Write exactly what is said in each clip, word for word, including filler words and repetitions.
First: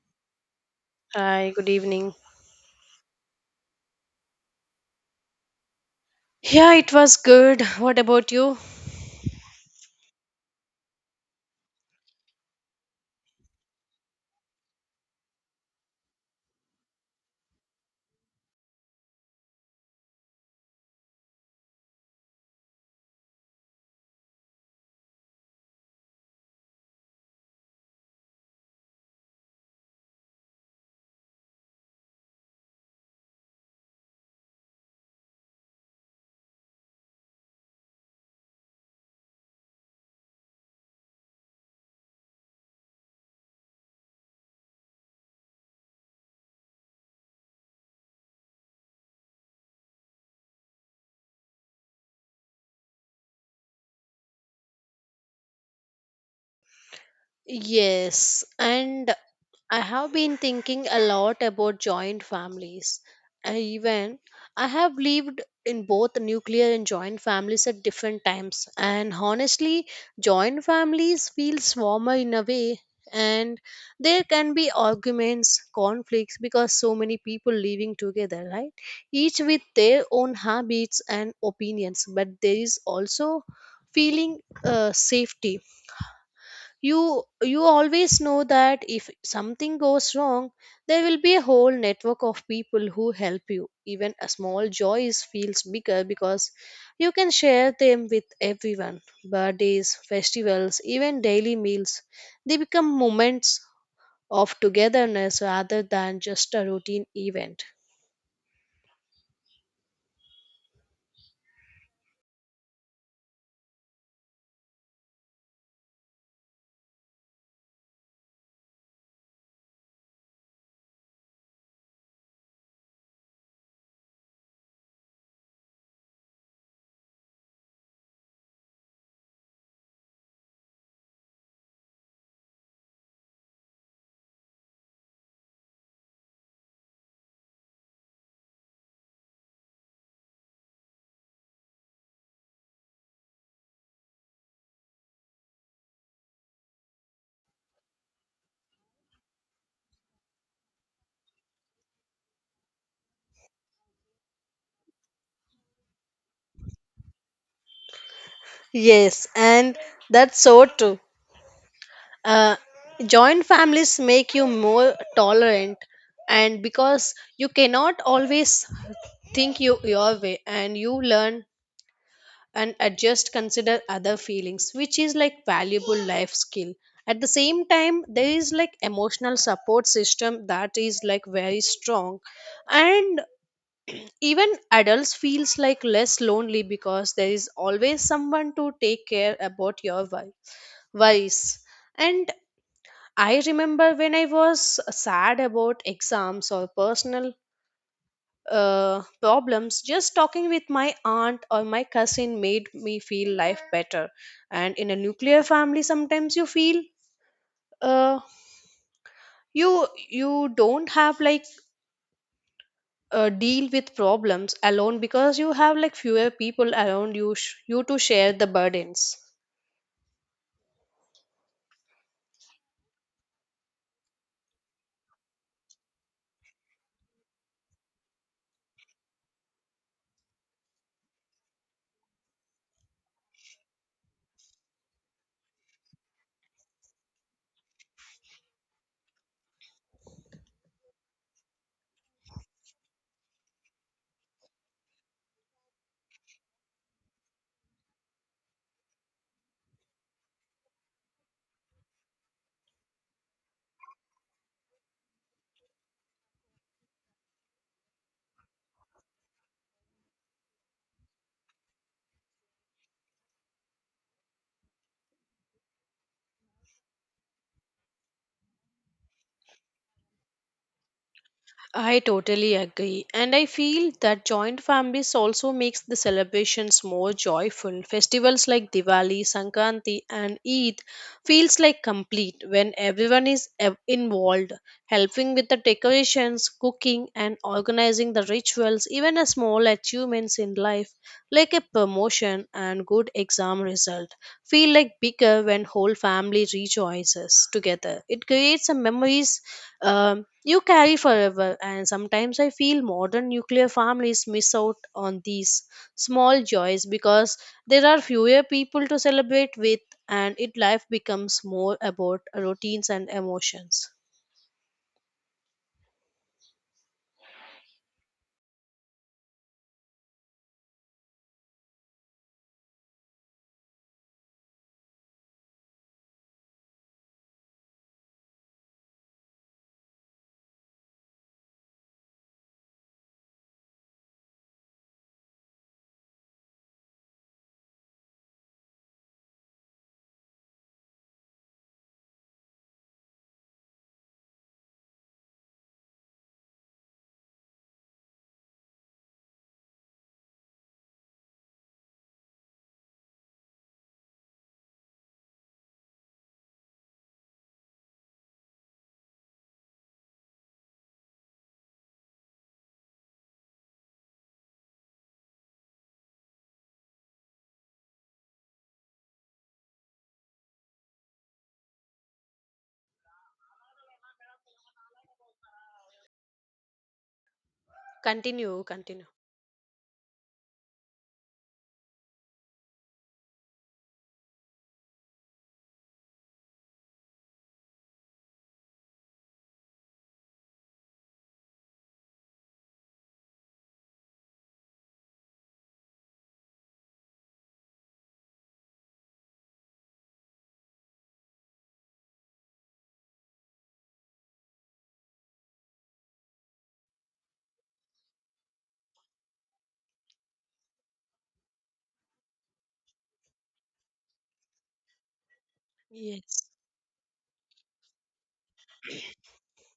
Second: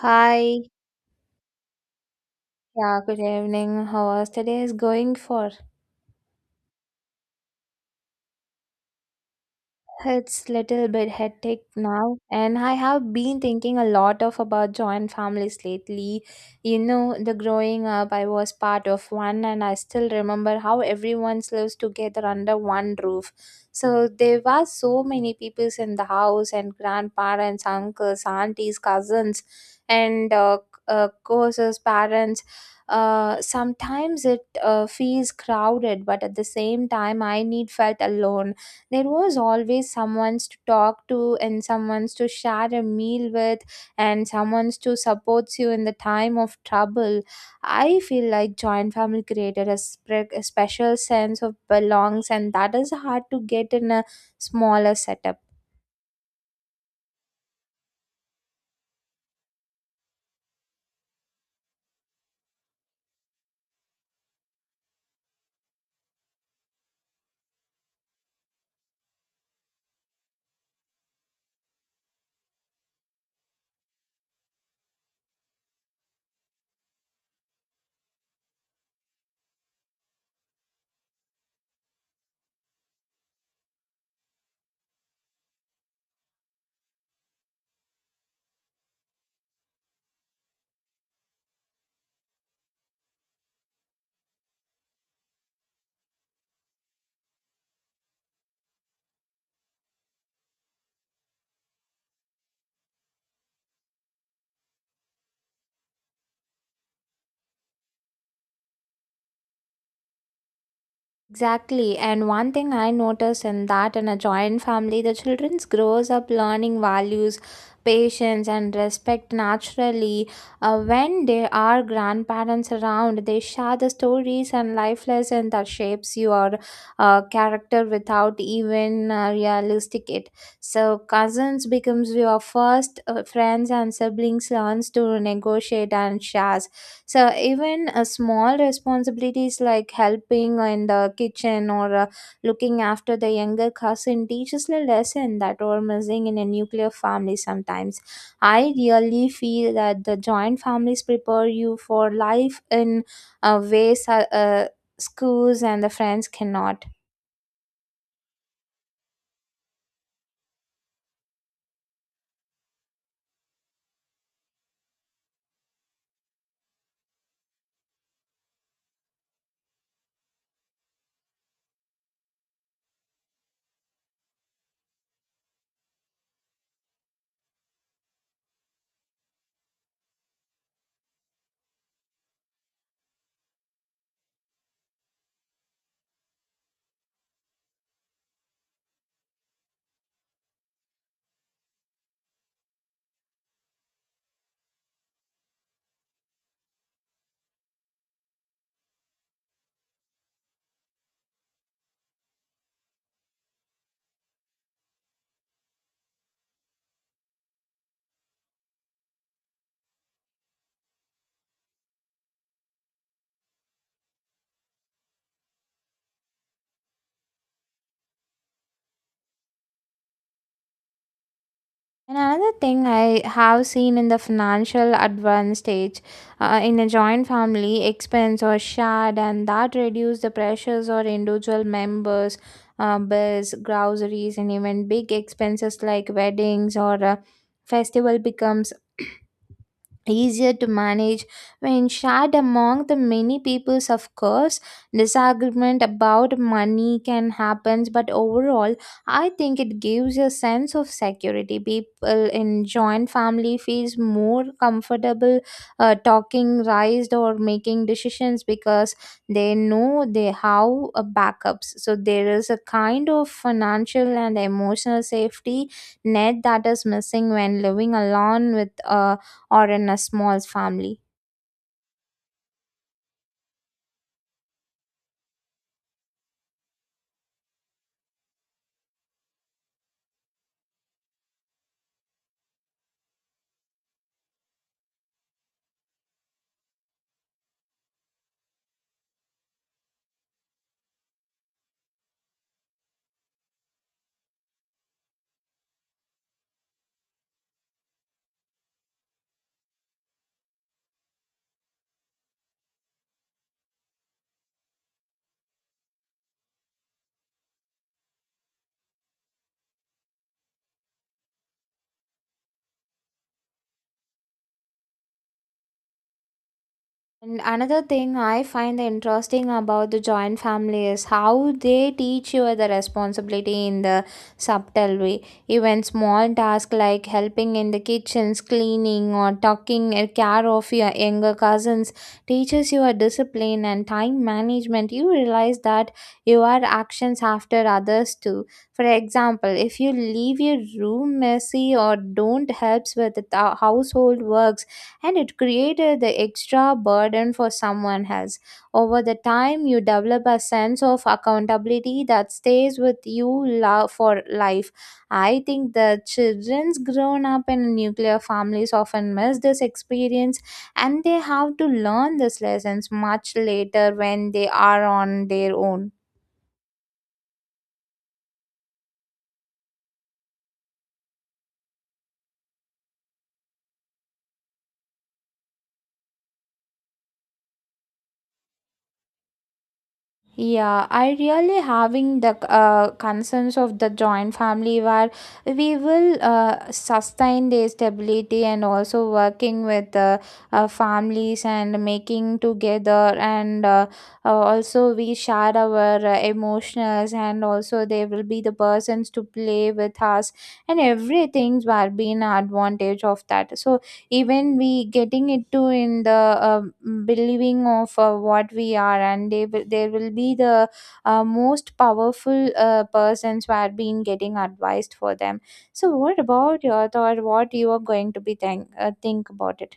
Hi, Hi, good evening. yeah, good evening. How was the is going for? Yeah, it was good. What about you? It's little bit hectic now, and I have been thinking a lot of about joint families lately. You know, the growing up, I was part of one, and I still remember how everyone lives together under one roof. So there were so many peoples in the house, and grandparents, uncles, aunties, cousins, and uh, c- uh, courses, parents. Uh, sometimes it uh, feels crowded, but at the same time, I need felt alone. There was always someone's to talk to and someone's to share a meal with, and someone's to support you in the time of trouble. I feel like joint family created a, spre- a special sense of belongs, and that is hard to get in a smaller setup. Yes, and I have been thinking a lot about joint families. I even I have lived in both nuclear and joint families at different times, and honestly, joint families feels warmer in a way. And there can be arguments, conflicts because so many people living together, right? Each with their own habits and opinions, but there is also feeling uh, safety. You you always know that if something goes wrong, there will be a whole network of people who help you. Even a small joy is feels bigger because you can share them with everyone: birthdays, festivals, even daily meals. They become moments of togetherness rather than just a routine event. Exactly. And one thing I noticed in that in a joint family, the children grows up learning values, patience, and respect naturally. Uh, when there are grandparents around, they share the stories and life lessons that shapes your uh, character without even uh, realistic it. So cousins becomes your first uh, friends, and siblings learns to negotiate and share. So even a small responsibilities like helping in the kitchen or uh, looking after the younger cousin teaches a lesson that were missing in a nuclear family sometimes. I really feel that the joint families prepare you for life in uh, ways uh, uh, schools and the friends cannot. Yes, and that's so true. uh, Joint families make you more tolerant, and because you cannot always think you your way, and you learn and adjust, consider other feelings, which is like valuable life skill. At the same time, there is like emotional support system that is like very strong, and even adults feels like less lonely, because there is always someone to take care about your wor- worries. And I remember when I was sad about exams or personal uh, problems, just talking with my aunt or my cousin made me feel life better. And in a nuclear family, sometimes you feel uh, you you don't have like uh, deal with problems alone, because you have like fewer people around you sh- you to share the burdens. And another thing I have seen in the financial advanced stage, uh, in a joint family, expense or shared, and that reduce the pressures or individual members, uh, bills, groceries, and even big expenses like weddings or uh, festival becomes easier to manage when shared among the many peoples. Of course disagreement about money can happen, but overall I think it gives a sense of security. People in joint family feels more comfortable uh, talking raised or making decisions because they know they have a backups. So there is a kind of financial and emotional safety net that is missing when living alone with uh, or in a small family. I totally agree. And I feel that joint families also makes the celebrations more joyful. Festivals like Diwali, Sankranti and Eid feels like complete when everyone is ev- involved, helping with the decorations, cooking and organizing the rituals. Even a small achievements in life, like a promotion and good exam result, feel like bigger when whole family rejoices together. It creates a memories um, you carry forever. And sometimes I feel modern nuclear families miss out on these small joys because there are fewer people to celebrate with, and it life becomes more about routines and emotions. And another thing I find interesting about the joint family is how they teach you the responsibility in the subtle way. Even small tasks like helping in the kitchens, cleaning, or taking a care of your younger cousins teaches you a discipline and time management. You realize that your actions after others too. For example, if you leave your room messy or don't help with the household works, and it created the extra burden for someone else. Over the time, you develop a sense of accountability that stays with you lo- for life. I think the children's grown up in nuclear families often miss this experience, and they have to learn these lessons much later when they are on their own. Continue, continue. Yeah, I really having the uh, concerns of the joint family where we will uh, sustain the stability, and also working with uh, uh, families and making together, and uh, uh, also we share our uh, emotions, and also they will be the persons to play with us, and everything's will be an advantage of that. So even we getting it to in the uh, believing of uh, what we are, and they will, there will be the uh, most powerful uh, persons who have been getting advised for them. So what Yes. about your thought? What you are going to be think, uh, think about it?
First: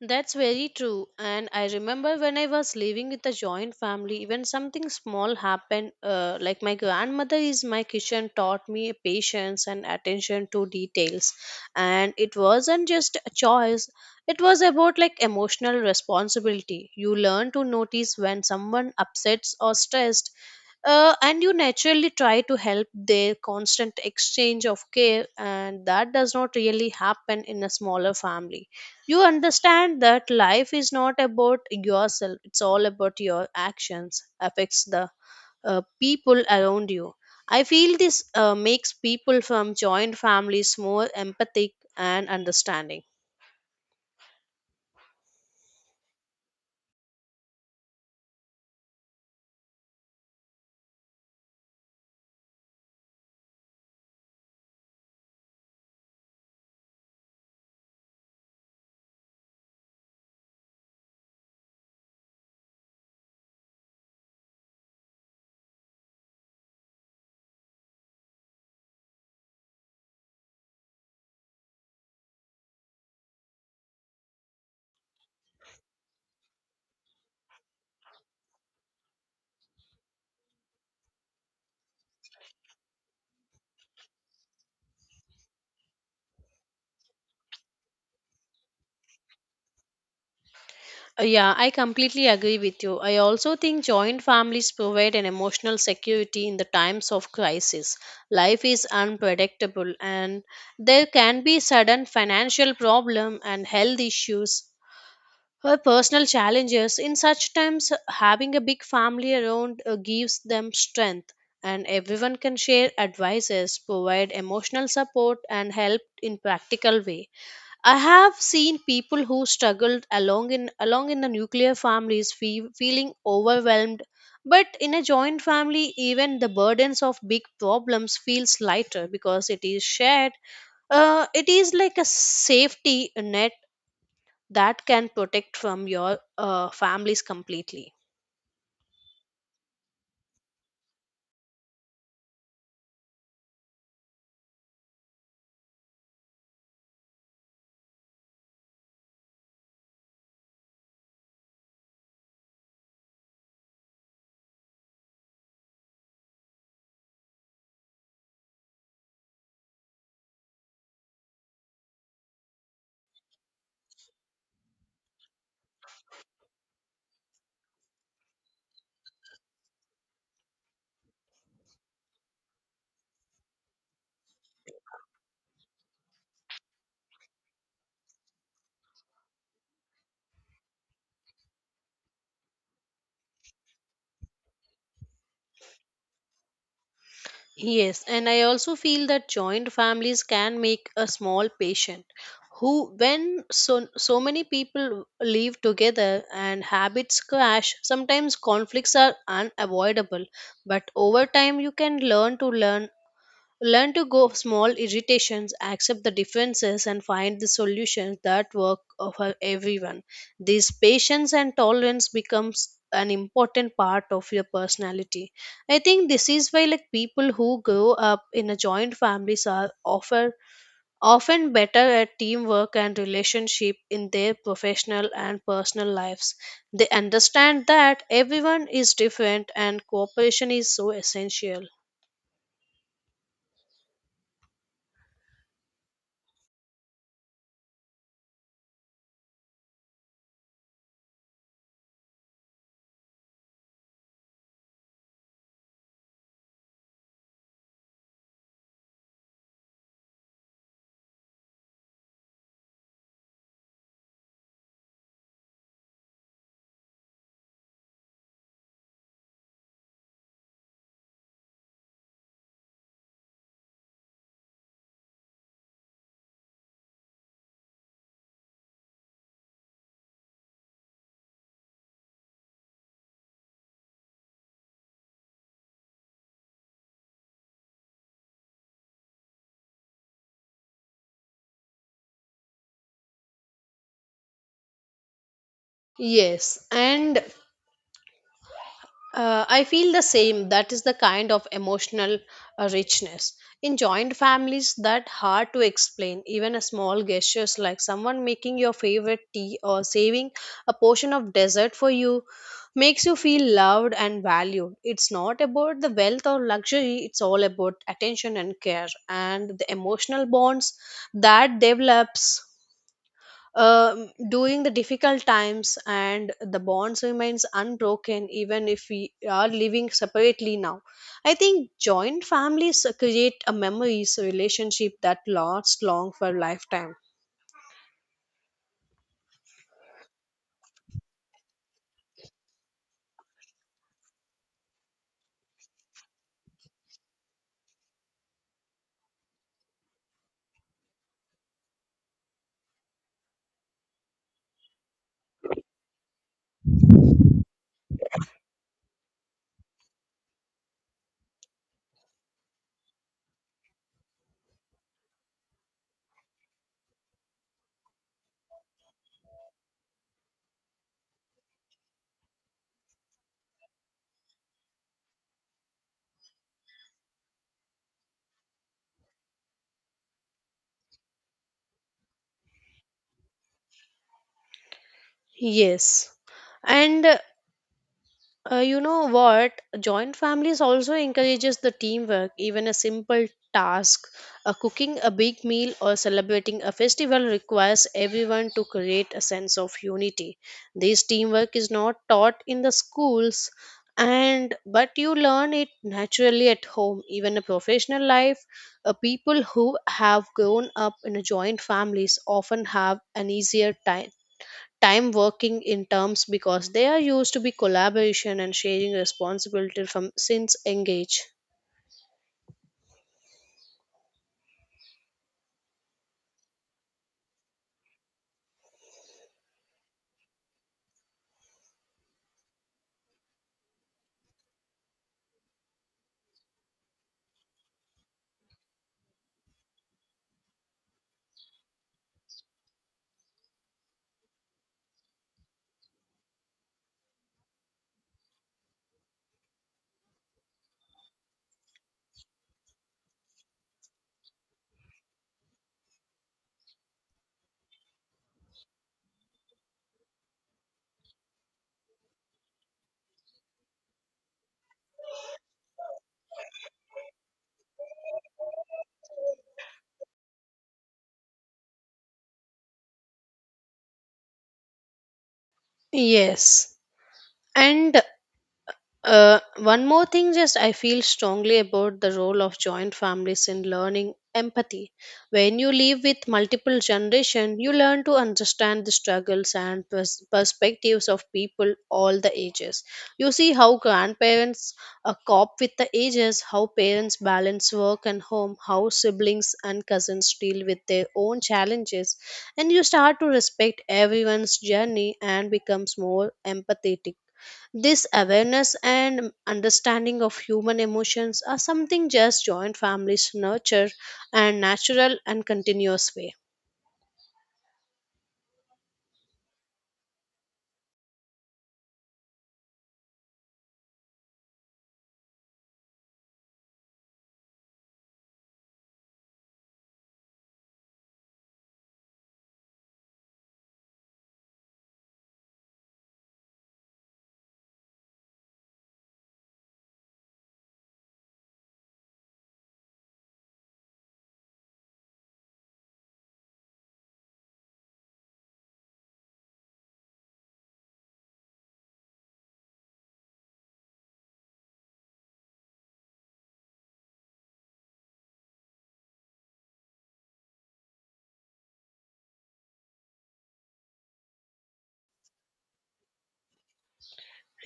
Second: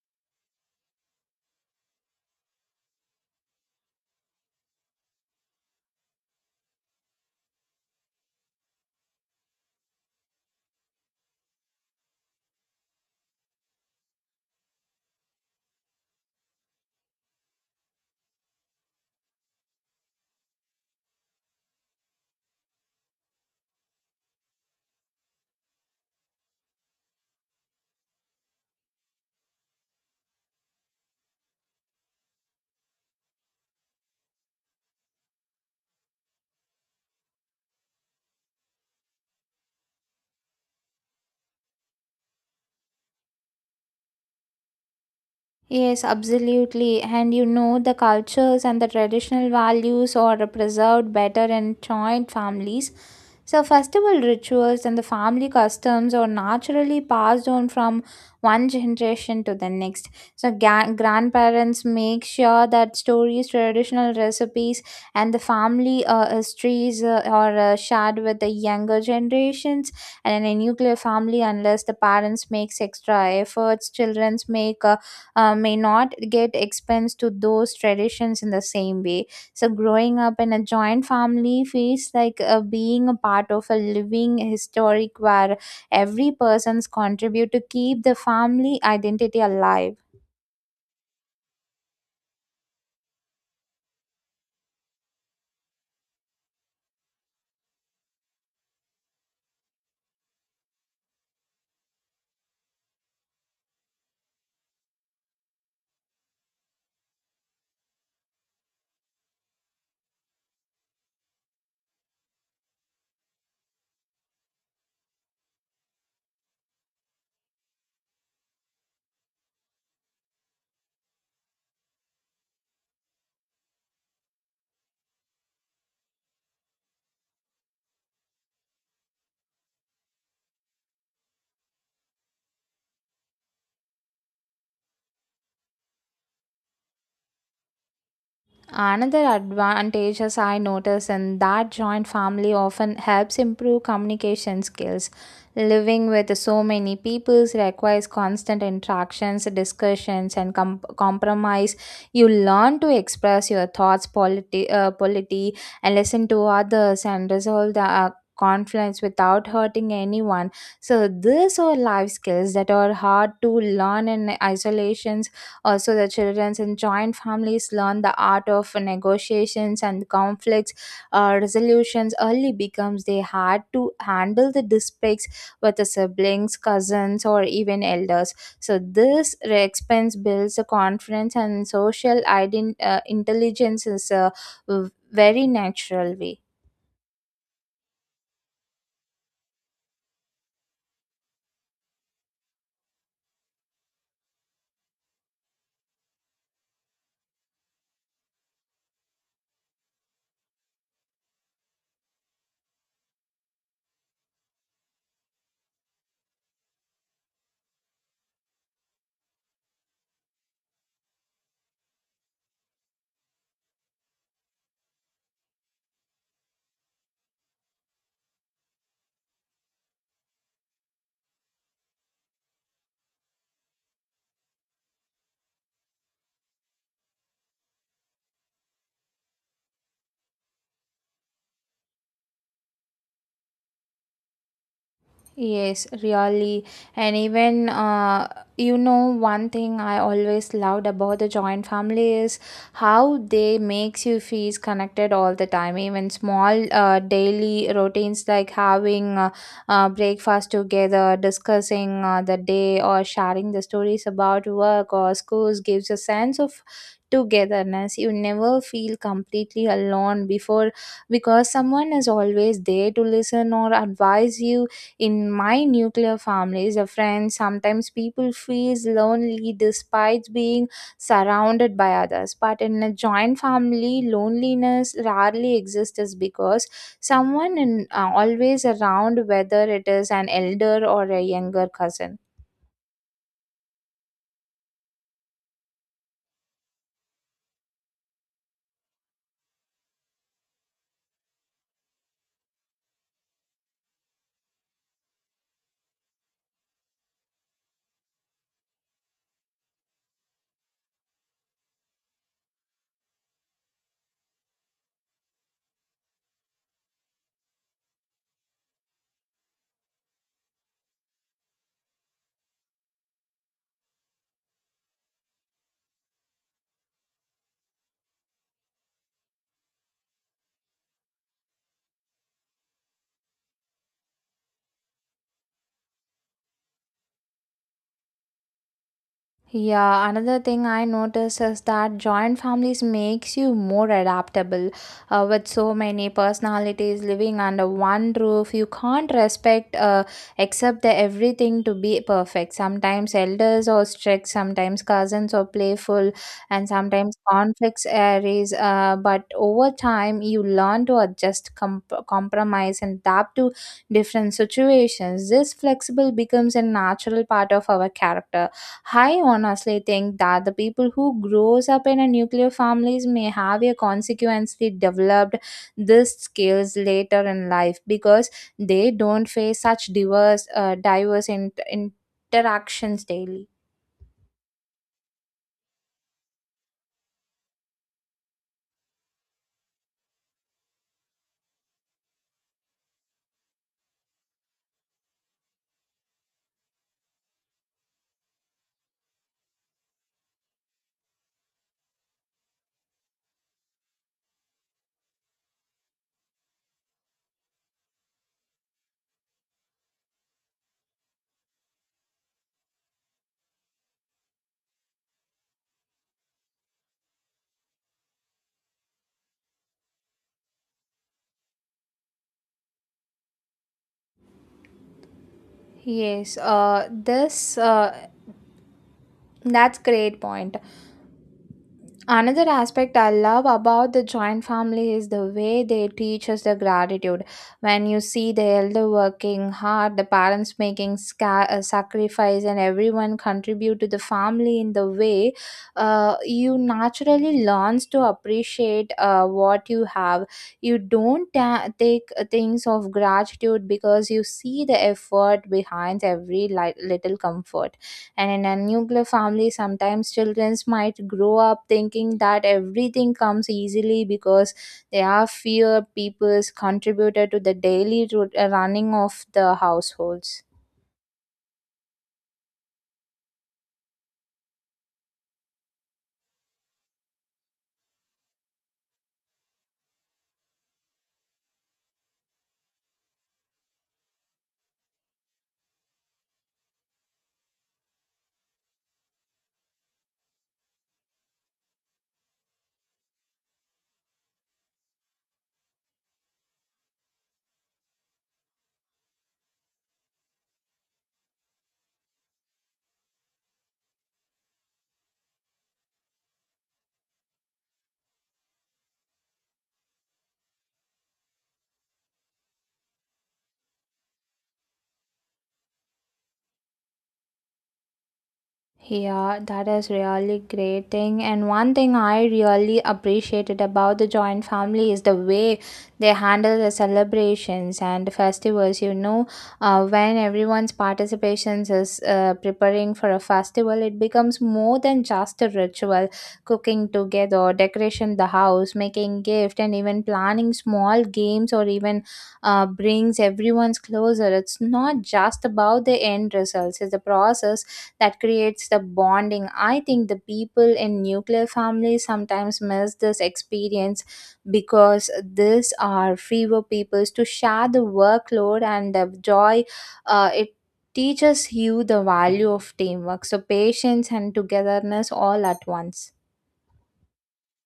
That's very true. And I remember when I was living with a joint family, when something small happened, uh, like my grandmother is my kitchen taught me patience and attention to details. And it wasn't just a choice, it was about like emotional responsibility. You learn to notice when someone upsets or stressed. Uh, and you naturally try to help their constant exchange of care, and that does not really happen in a smaller family. You understand that life is not about yourself, it's all about your actions affects the uh, people around you. I feel this uh, makes people from joint families more empathic and understanding. Yes, absolutely. And you know, the cultures and the traditional values are preserved better in joint families. So, festival rituals and the family customs are naturally passed on from one generation to the next. So, ga- grandparents make sure that stories, traditional recipes, and the family uh, histories uh, are uh, shared with the younger generations. And in a nuclear family, unless the parents makes extra efforts, childrens make uh, uh, may not get expense to those traditions in the same way. So growing up in a joint family feels like uh, being a part of a living historic where every person's contribute to keep the family identity alive. Uh, yeah I completely agree with you. I also think joint families provide an emotional security in the times of crisis. Life is unpredictable and there can be sudden financial problem and health issues, her personal challenges. In such times, having a big family around uh, gives them strength, and everyone can share advices, provide emotional support and help in practical way. I have seen people who struggled along in along in the nuclear families fe- feeling overwhelmed, but in a joint family even the burdens of big problems feels lighter because it is shared. Uh, it is like a safety net that can protect from your uh, families completely. Another advantages I notice in that joint family often helps improve communication skills. Living with so many people requires constant interactions, discussions, and com- compromise. You learn to express your thoughts polity, uh, polity, and listen to others and resolve the uh, conflicts without hurting anyone. So these are life skills that are hard to learn in isolation. Also, the children in joint families learn the art of negotiations and conflicts uh, resolutions early becomes they had to handle the disputes with the siblings, cousins, or even elders. So this re- expense builds a confidence and social ident- uh, intelligence is a v- very natural way. Yes, and I also feel that joint families can make a small patient, who when so so many people live together and habits clash, sometimes conflicts are unavoidable, but over time you can learn to learn Learn to go small irritations, accept the differences, and find the solutions that work for everyone. This patience and tolerance becomes an important part of your personality. I think this is why like people who grow up in a joint families are offer often better at teamwork and relationship in their professional and personal lives. They understand that everyone is different and cooperation is so essential. Yes, really. And even, uh, you know, one thing I always loved about the joint family is how they makes you feel connected all the time. Even small uh, daily routines like having uh, uh, breakfast together, discussing uh, the day, or sharing the stories about work or schools gives a sense of togetherness. You never feel completely alone before, because someone is always there to listen or advise you. In my nuclear families, the friends sometimes people feels lonely despite being surrounded by others. But in a joint family, loneliness rarely exists because someone in, uh, always around, whether it is an elder or a younger cousin. Yes, and Uh, I feel the same. That is the kind of emotional uh, richness. In joint families, that hard to explain. Even a small gestures like someone making your favorite tea or saving a portion of dessert for you makes you feel loved and valued. It's not about the wealth or luxury, it's all about attention and care and the emotional bonds that develops um, during the difficult times, and the bonds remains unbroken even if we are living separately now. I think joint families uh, create a memories relationship that lasts long for lifetime. Yeah, another thing I notice is that joint families makes you more adaptable. Uh, with so many personalities living under one roof, you can't respect uh, accept the everything to be perfect. Sometimes elders are strict, sometimes cousins are playful, and sometimes conflicts arise. Uh, but over time, you learn to adjust, comp- compromise, and adapt to different situations. This flexible becomes a natural part of our character. I honestly think that the people who grows up in a nuclear families may have a consequently developed these skills later in life because they don't face such diverse uh, diverse in- interactions daily. Yes, and uh, Uh, you know what? Joint families also encourages the teamwork. Even a simple task, uh, cooking a big meal or celebrating a festival requires everyone to create a sense of unity. This teamwork is not taught in the schools, and but you learn it naturally at home. Even a professional life, uh, people who have grown up in a joint families often have an easier time time working in terms because they are used to be collaboration and sharing responsibility from since engage. Yes, uh, this uh, that's great point. Another aspect I love about the joint family is the way they teach us the gratitude. When you see the elder working hard, the parents making sca- uh, sacrifice, and everyone contribute to the family in the way, uh, you naturally learns to appreciate uh, what you have. You don't ta- take uh, things of gratitude because you see the effort behind every li- little comfort. And in a nuclear family, sometimes children might grow up thinking that everything comes easily because they are fewer people's contributor to the daily rut- uh, running of the households. Yes, and Uh, one more thing, just I feel strongly about the role of joint families in learning empathy. When you live with multiple generation, you learn to understand the struggles and pers- perspectives of people all the ages. You see how grandparents uh, cope with the ages, how parents balance work and home, how siblings and cousins deal with their own challenges, and you start to respect everyone's journey and becomes more empathetic. This awareness and understanding of human emotions are something just joint families nurture and natural and continuous way. Yeah, that is really great thing. And one thing I really appreciated about the joint family is the way they handle the celebrations and festivals. You know, uh, when everyone's participations is uh, preparing for a festival, it becomes more than just a ritual. Cooking together, decoration the house, making gift, and even planning small games or even uh, brings everyone's closer. It's not just about the end results; it's the process that creates the bonding. I think the people in nuclear families sometimes miss this experience because these are fewer peoples to share the workload and the joy. Uh, it teaches you the value of teamwork, so patience and togetherness all at once.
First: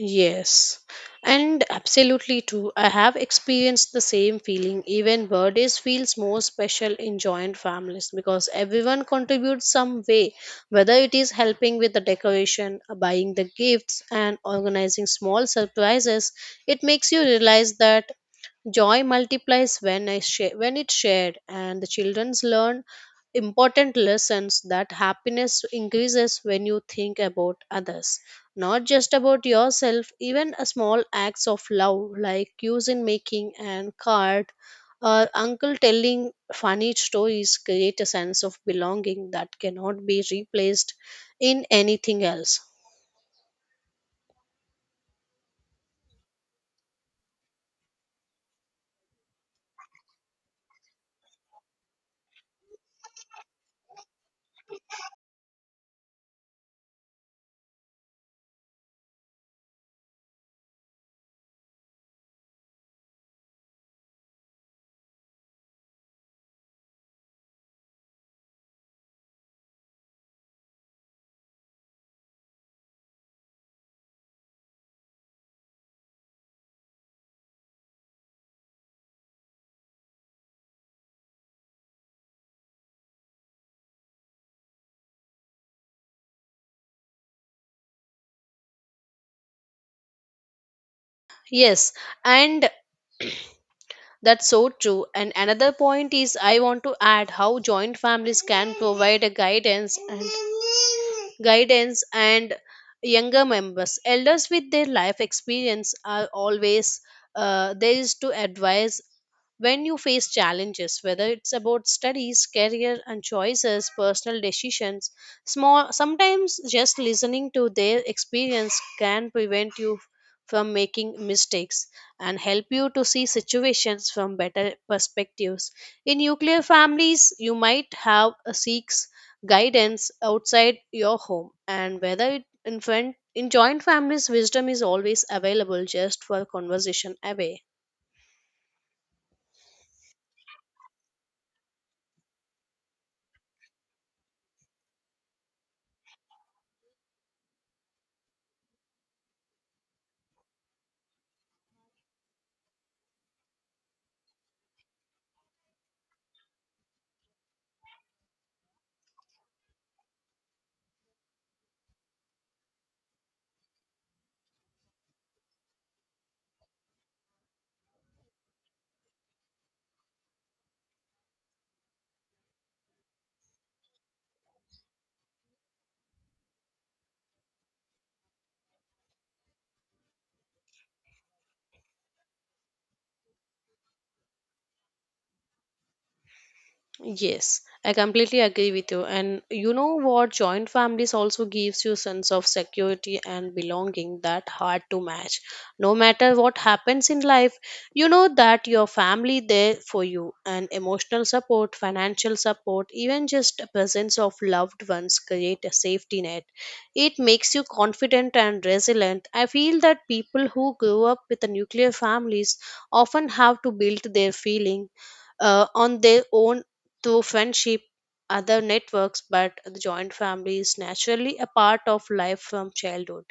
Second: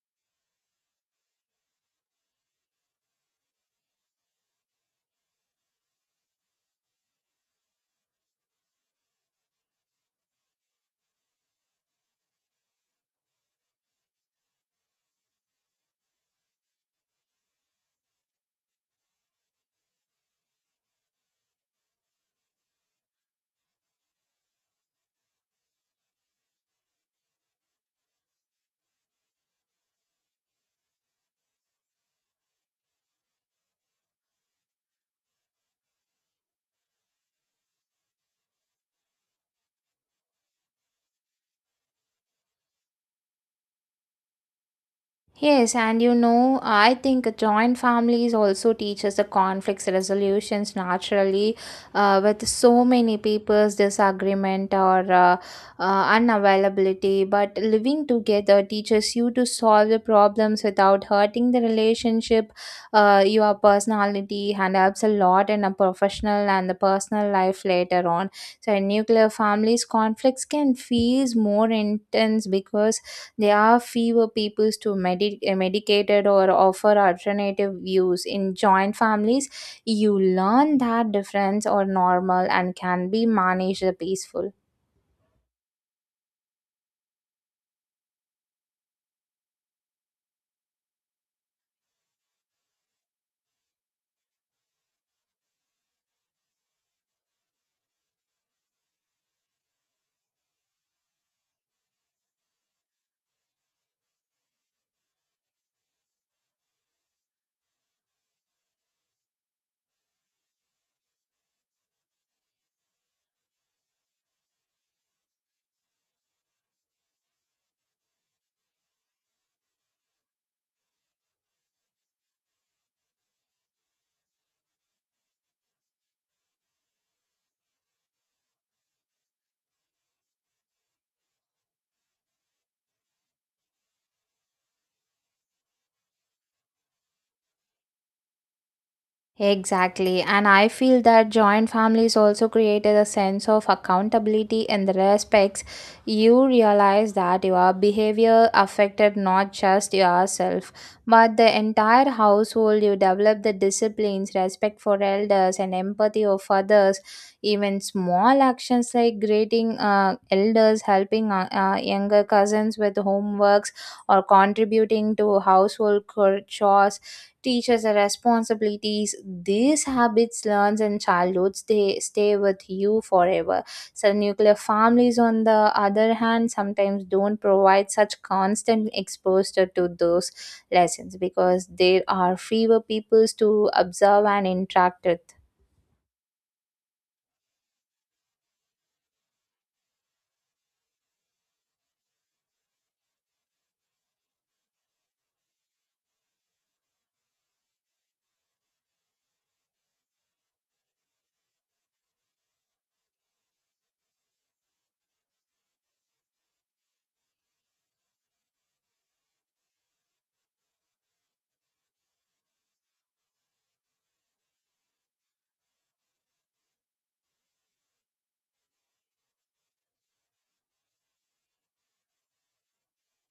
Yes, and absolutely true. I have experienced the same feeling. Even birthdays feels more special in joint families because everyone contributes some way, whether it is helping with the decoration, buying the gifts, and organizing small surprises. It makes you realize that joy multiplies when, I share, when it's shared, and the childrens learn important lessons that happiness increases when you think about others, not just about yourself. Even a small acts of love, like using making and card, or uncle telling funny stories, create a sense of belonging that cannot be replaced in anything else. Yes, and you know, I think joint families also teach us the conflicts resolutions naturally. Uh, with so many people's disagreement or uh, uh, unavailability, but living together teaches you to solve the problems without hurting the relationship. Uh, your personality and helps a lot in a professional and the personal life later on. So, in nuclear families, conflicts can feel more intense because there are fewer peoples to medi- uh, medicated or offer alternative views. In joint families, you learn that difference are normal and can be managed peacefully. Yes, and that's so true. And another point is I want to add how joint families can provide a guidance and guidance and younger members elders with their life experience are always uh, there is to advise when you face challenges, whether it's about studies, career and choices, personal decisions. Small sometimes just listening to their experience can prevent you from making mistakes and help you to see situations from better perspectives. In nuclear families you might have a six guidance outside your home and whether it in, friend, in joint families wisdom is always available just for conversation away. Exactly. And I feel that joint families also created a sense of accountability and the respects. You realize that your behavior affected not just yourself, but the entire household. You develop the disciplines, respect for elders, and empathy of others. Even small actions like greeting uh, elders, helping uh, uh, younger cousins with homeworks, or contributing to household chores teachers and responsibilities. These habits learns, in childhood they stay with you forever. So nuclear families on the other hand sometimes don't provide such constant exposure to those lessons because there are fewer people to observe and interact with. Yes, I completely agree with you. And you know what? Joint families also gives you sense of security and belonging that hard to match. No matter what happens in life, you know that your family there for you, and emotional support, financial support, even just a presence of loved ones create a safety net. It makes you confident and resilient. I feel that people who grow up with the nuclear families often have to build their feeling uh, on their own through friendship, other networks, but the joint family is naturally a part of life from childhood.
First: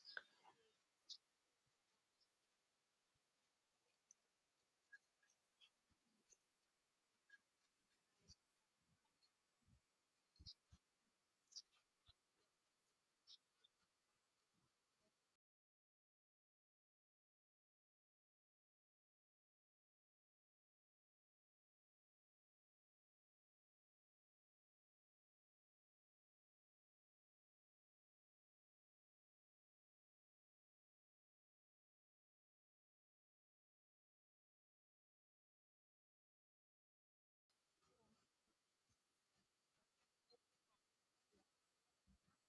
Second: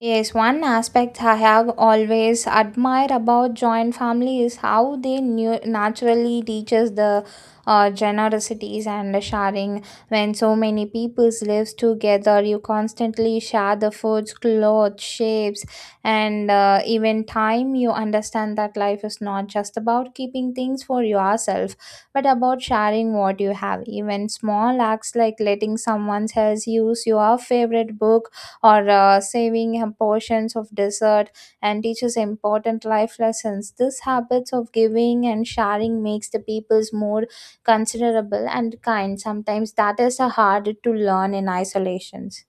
Yes, one aspect I have always admired about joint family is how they nu- naturally teaches the uh, generosities and the sharing. When so many peoples lives together, you constantly share the foods, clothes, shapes, and uh, even time. You understand that life is not just about keeping things for yourself, but about sharing what you have. Even small acts like letting someone else use your favorite book or uh, saving uh, portions of dessert and teaches important life lessons. This habits of giving and sharing makes the peoples more considerable and kind. Sometimes that is a hard to learn in isolations.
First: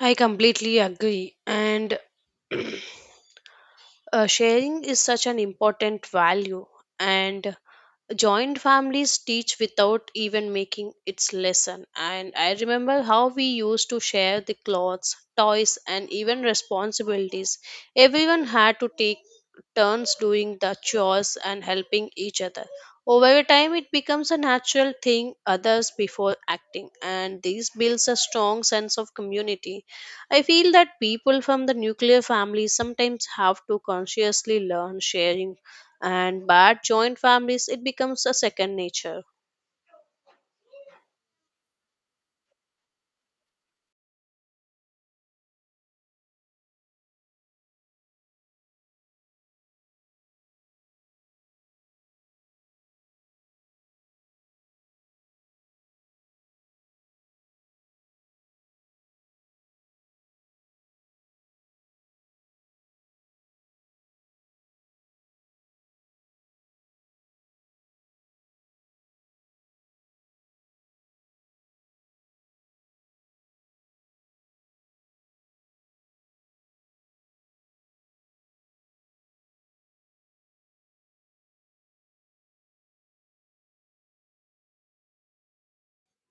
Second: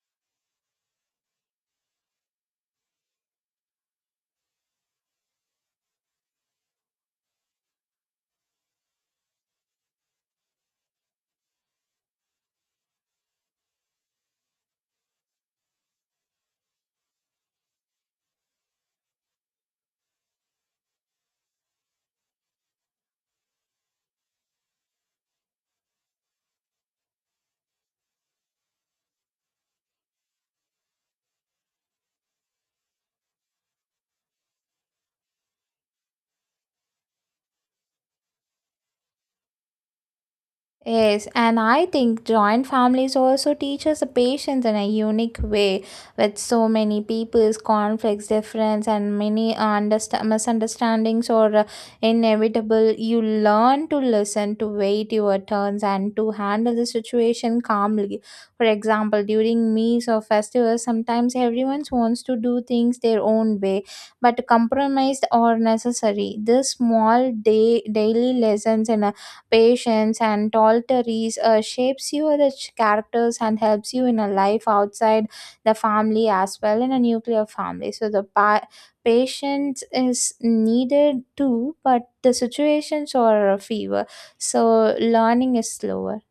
I completely agree, and uh, sharing is such an important value, and joint families teach without even making its lesson. And I remember how we used to share the clothes, toys and even responsibilities. Everyone had to take turns doing the chores and helping each other. Over time it becomes a natural thing others before acting, and this builds a strong sense of community. I feel that people from the nuclear family sometimes have to consciously learn sharing, and bad joint families it becomes a second nature. Yes, and I think joint families also teach us the patience in a unique way with so many people's conflicts, difference, and many understa- misunderstandings or uh, inevitable. You learn to listen, to wait your turns, and to handle the situation calmly. For example, during meals or festivals, sometimes everyone wants to do things their own way, but compromise are necessary. This small day daily lessons in a patience, and tolerances uh, shapes you the ch- characters and helps you in a life outside the family as well in a nuclear family. So the pa- patience is needed too, but the situations are fewer, so learning is slower.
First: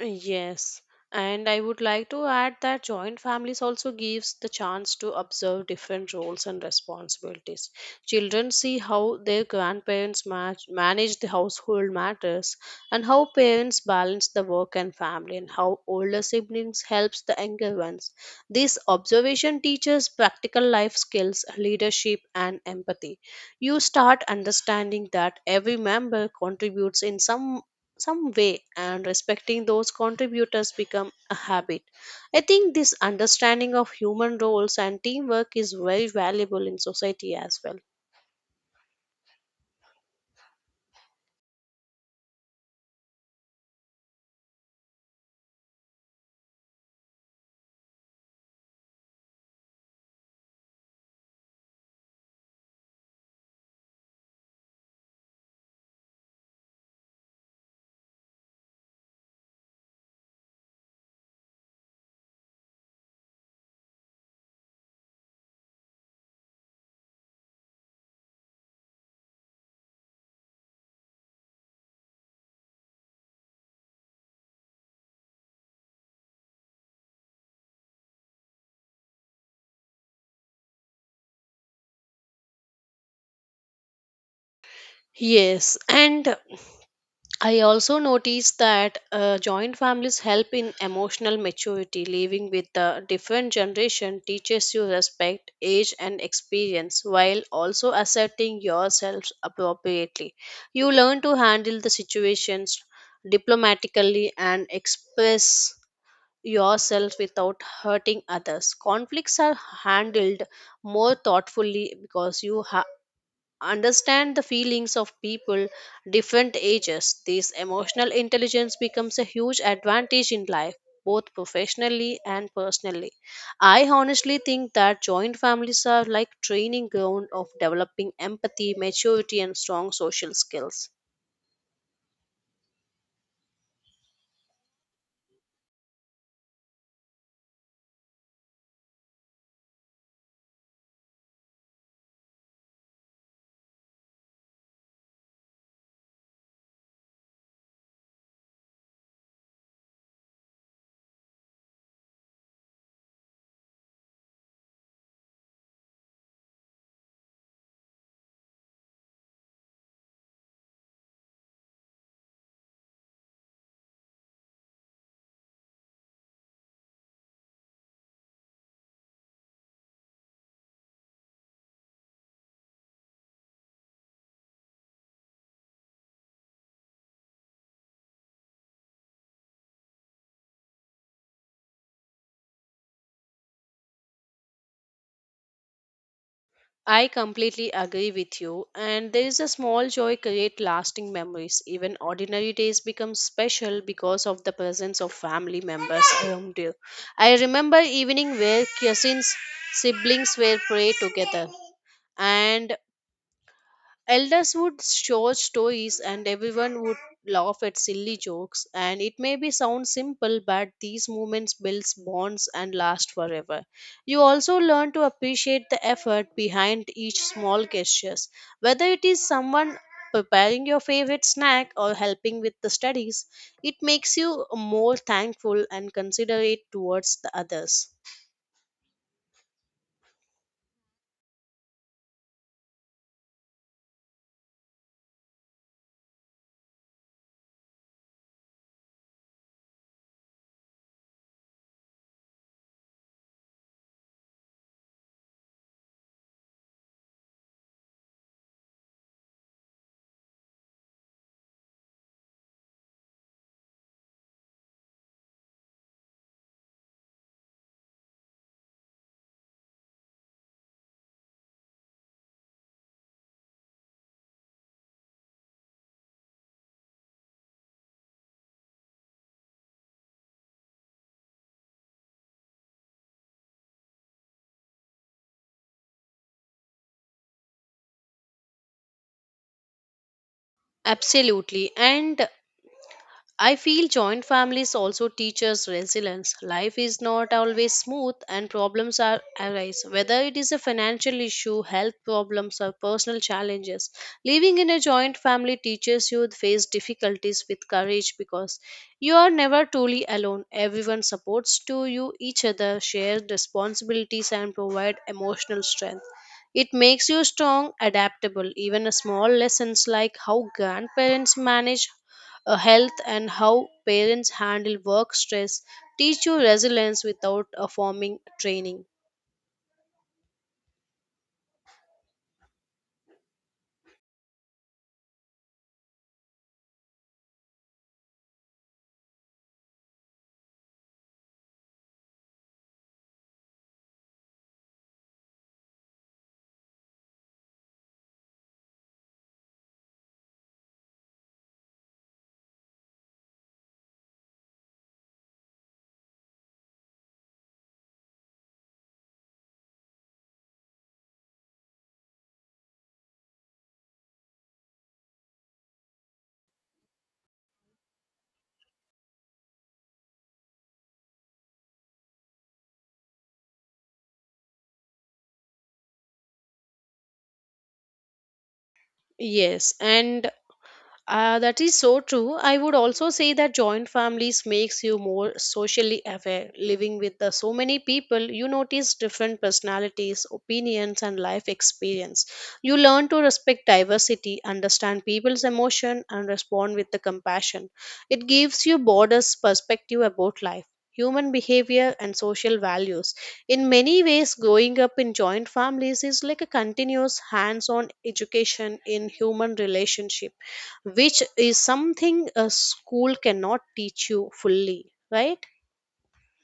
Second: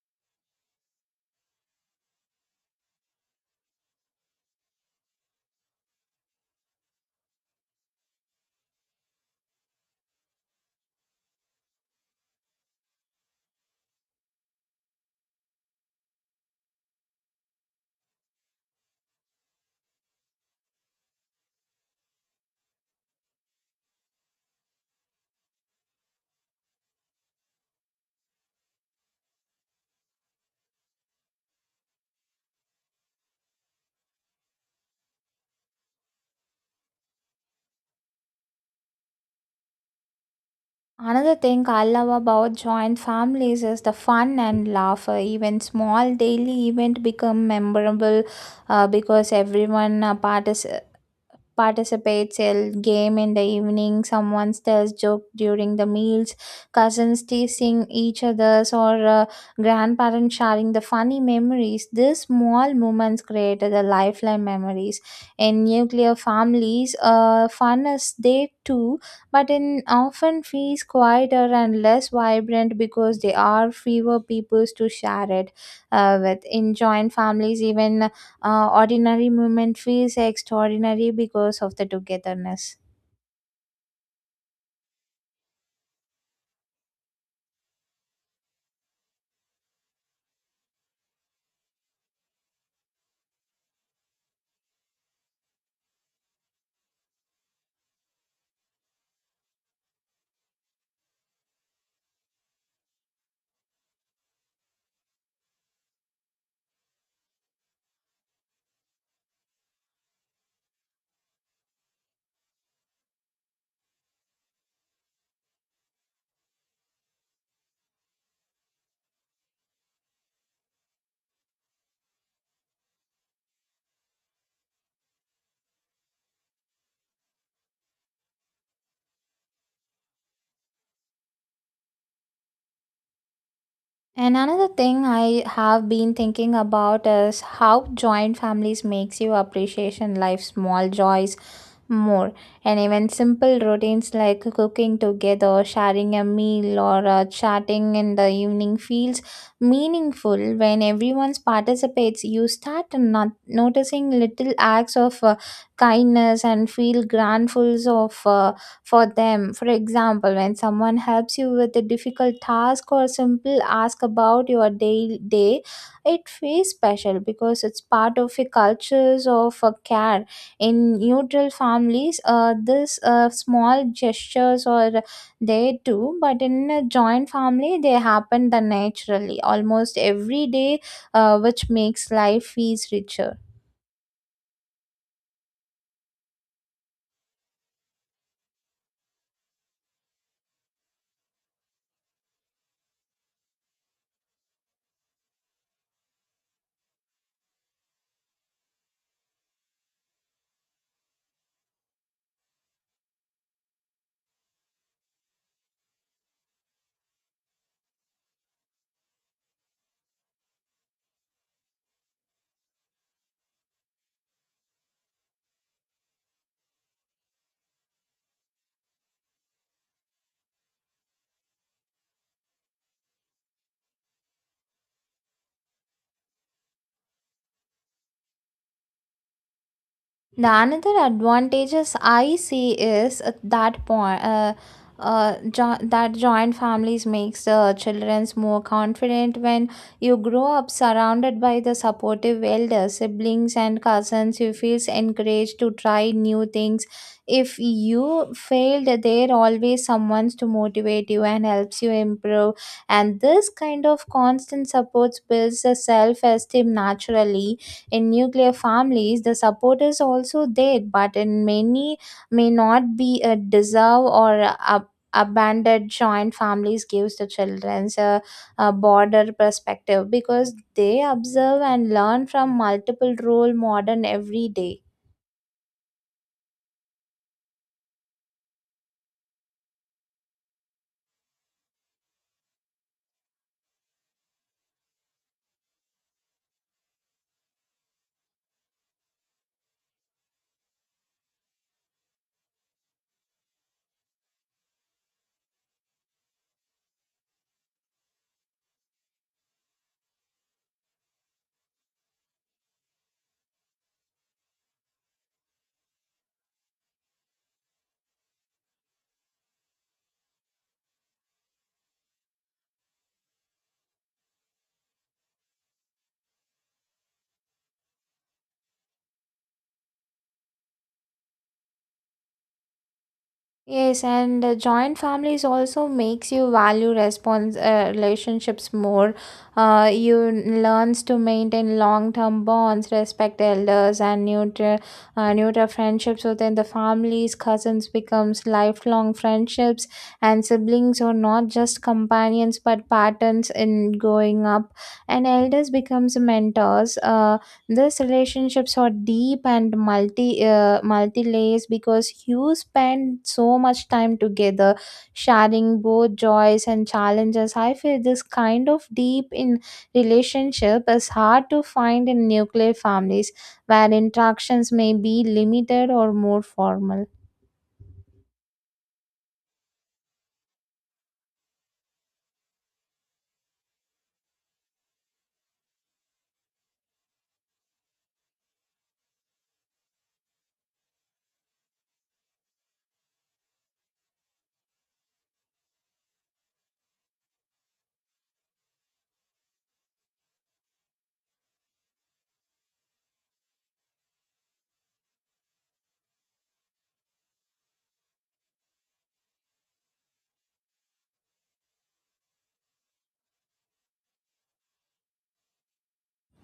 Yes, and I would like to add that joint families also gives the chance to observe different roles and responsibilities. Children see how their grandparents match, manage the household matters, and how parents balance the work and family, and how older siblings helps the younger ones. This observation teaches practical life skills, leadership and empathy. You start understanding that every member contributes in some some way, and respecting those contributors become a habit. I think this understanding of human roles and teamwork is very valuable in society as well. Another thing I love about joint families is the fun and laughter. Even small daily event become memorable uh, because everyone uh, participate participates in game in the evening, someone tells joke during the meals, cousins teasing each others, or uh, grandparents sharing the funny memories. These small moments create the lifelong memories. In nuclear families, uh, fun is there too, but in often feels quieter and less vibrant because there are fewer people to share it uh, with. In joint families, even uh, ordinary movement feels extraordinary because of the togetherness. Yes, and I also noticed that uh, joint families help in emotional maturity. Living with a different generation teaches you respect, age, and experience while also asserting yourself appropriately. You learn to handle the situations diplomatically and express yourself without hurting others. Conflicts are handled more thoughtfully because you understand the feelings of people different ages. This emotional intelligence becomes a huge advantage in life, both professionally and personally. I honestly think that joint families are like training ground of developing empathy, maturity and strong social skills. And another thing I have been thinking about is how joint families makes you appreciation life small joys more, and even simple routines like cooking together, sharing a meal, or uh, chatting in the evening feels meaningful when everyone participates. You start not noticing little acts of uh, kindness and feel grateful of uh, for them. For example, when someone helps you with a difficult task or simple ask about your day, day it feels special because it's part of a cultures of uh, care. In neutral families, uh, this uh, small gestures are there too, but in a joint family, they happen the naturally almost every day, uh, which makes life feels richer. I completely agree with you, and there is a small joy create lasting memories. Even ordinary days become special because of the presence of family members around you. I remember evening where cousins, siblings were pray together, and elders would show stories and everyone would laugh at silly jokes, and it may be sound simple but these moments builds bonds and last forever. You also learn to appreciate the effort behind each small gestures, whether it is someone preparing your favorite snack or helping with the studies. It makes you more thankful and considerate towards the others. The another advantages I see is at that point uh, uh, jo- that joint families makes the children's more confident. When you grow up surrounded by the supportive elders, siblings and cousins, you feels encouraged to try new things. If you failed, there always someone to motivate you and helps you improve. And this kind of constant supports builds the self-esteem naturally. In nuclear families, the support is also there, but in many may not be a deserve or a abandoned. Joint families gives the children a, a broader perspective because they observe and learn from multiple role modern every day. Absolutely, and I feel joint families also teach us resilience. Life is not always smooth and problems are arise, whether it is a financial issue, health problems, or personal challenges. Living in a joint family teaches you to face difficulties with courage because you are never truly alone. Everyone supports to you each other, shares responsibilities and provide emotional strength. It makes you strong, adaptable. Even a small lessons like how grandparents manage uh, health and how parents handle work stress teach you resilience without a forming training. Yes, and uh, joint families also makes you value response uh, relationships more. Uh, you n- learns to maintain long term bonds, respect elders, and nurture uh, nurture friendships within the families. Cousins becomes lifelong friendships, and siblings are not just companions but partners in growing up. And elders becomes mentors. Uh, these relationships are deep and multi uh, multi-layers because you spend so much time together, sharing both joys and challenges. I feel this kind of deep in relationship is hard to find in nuclear families where interactions may be limited or more formal. Yes, and Uh, that is so true. I would also say that joint families makes you more socially aware. Living with the so many people, you notice different personalities, opinions, and life experience. You learn to respect diversity, understand people's emotion, and respond with the compassion. It gives you borders perspective about life. Human behavior and social values. In many ways, growing up in joint families is like a continuous hands on education in human relationship, which is something a school cannot teach you fully, right?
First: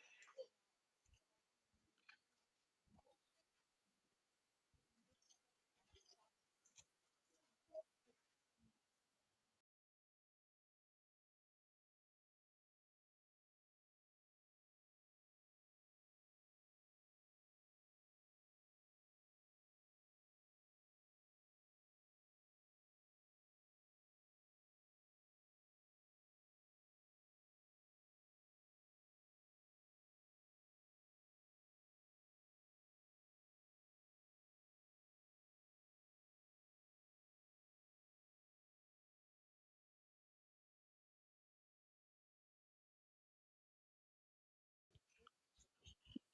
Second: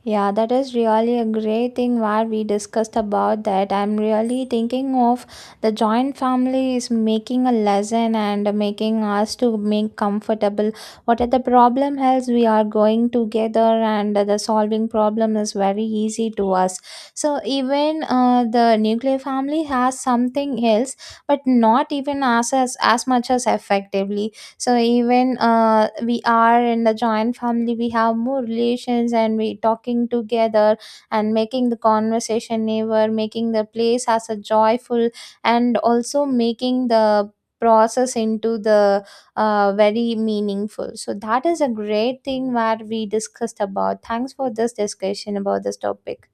Yeah, that is really a great thing where we discussed about that. I'm really thinking of the joint family is making a lesson and making us to make comfortable. What are the problem else we are going together, and the solving problem is very easy to us. So even uh, the nuclear family has something else, but not even as as, as much as effectively. So even uh, we are in the joint family, we have more relations, and we talking together and making the conversation, never making the place as a joyful, and also making the process into the uh, very meaningful. So that is a great thing where we discussed about. Thanks for this discussion about this topic.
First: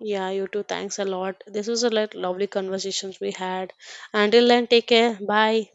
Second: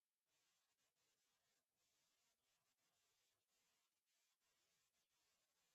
Yeah, you too. Thanks a lot, this was a lot lovely conversations we had. Until then, take care, bye.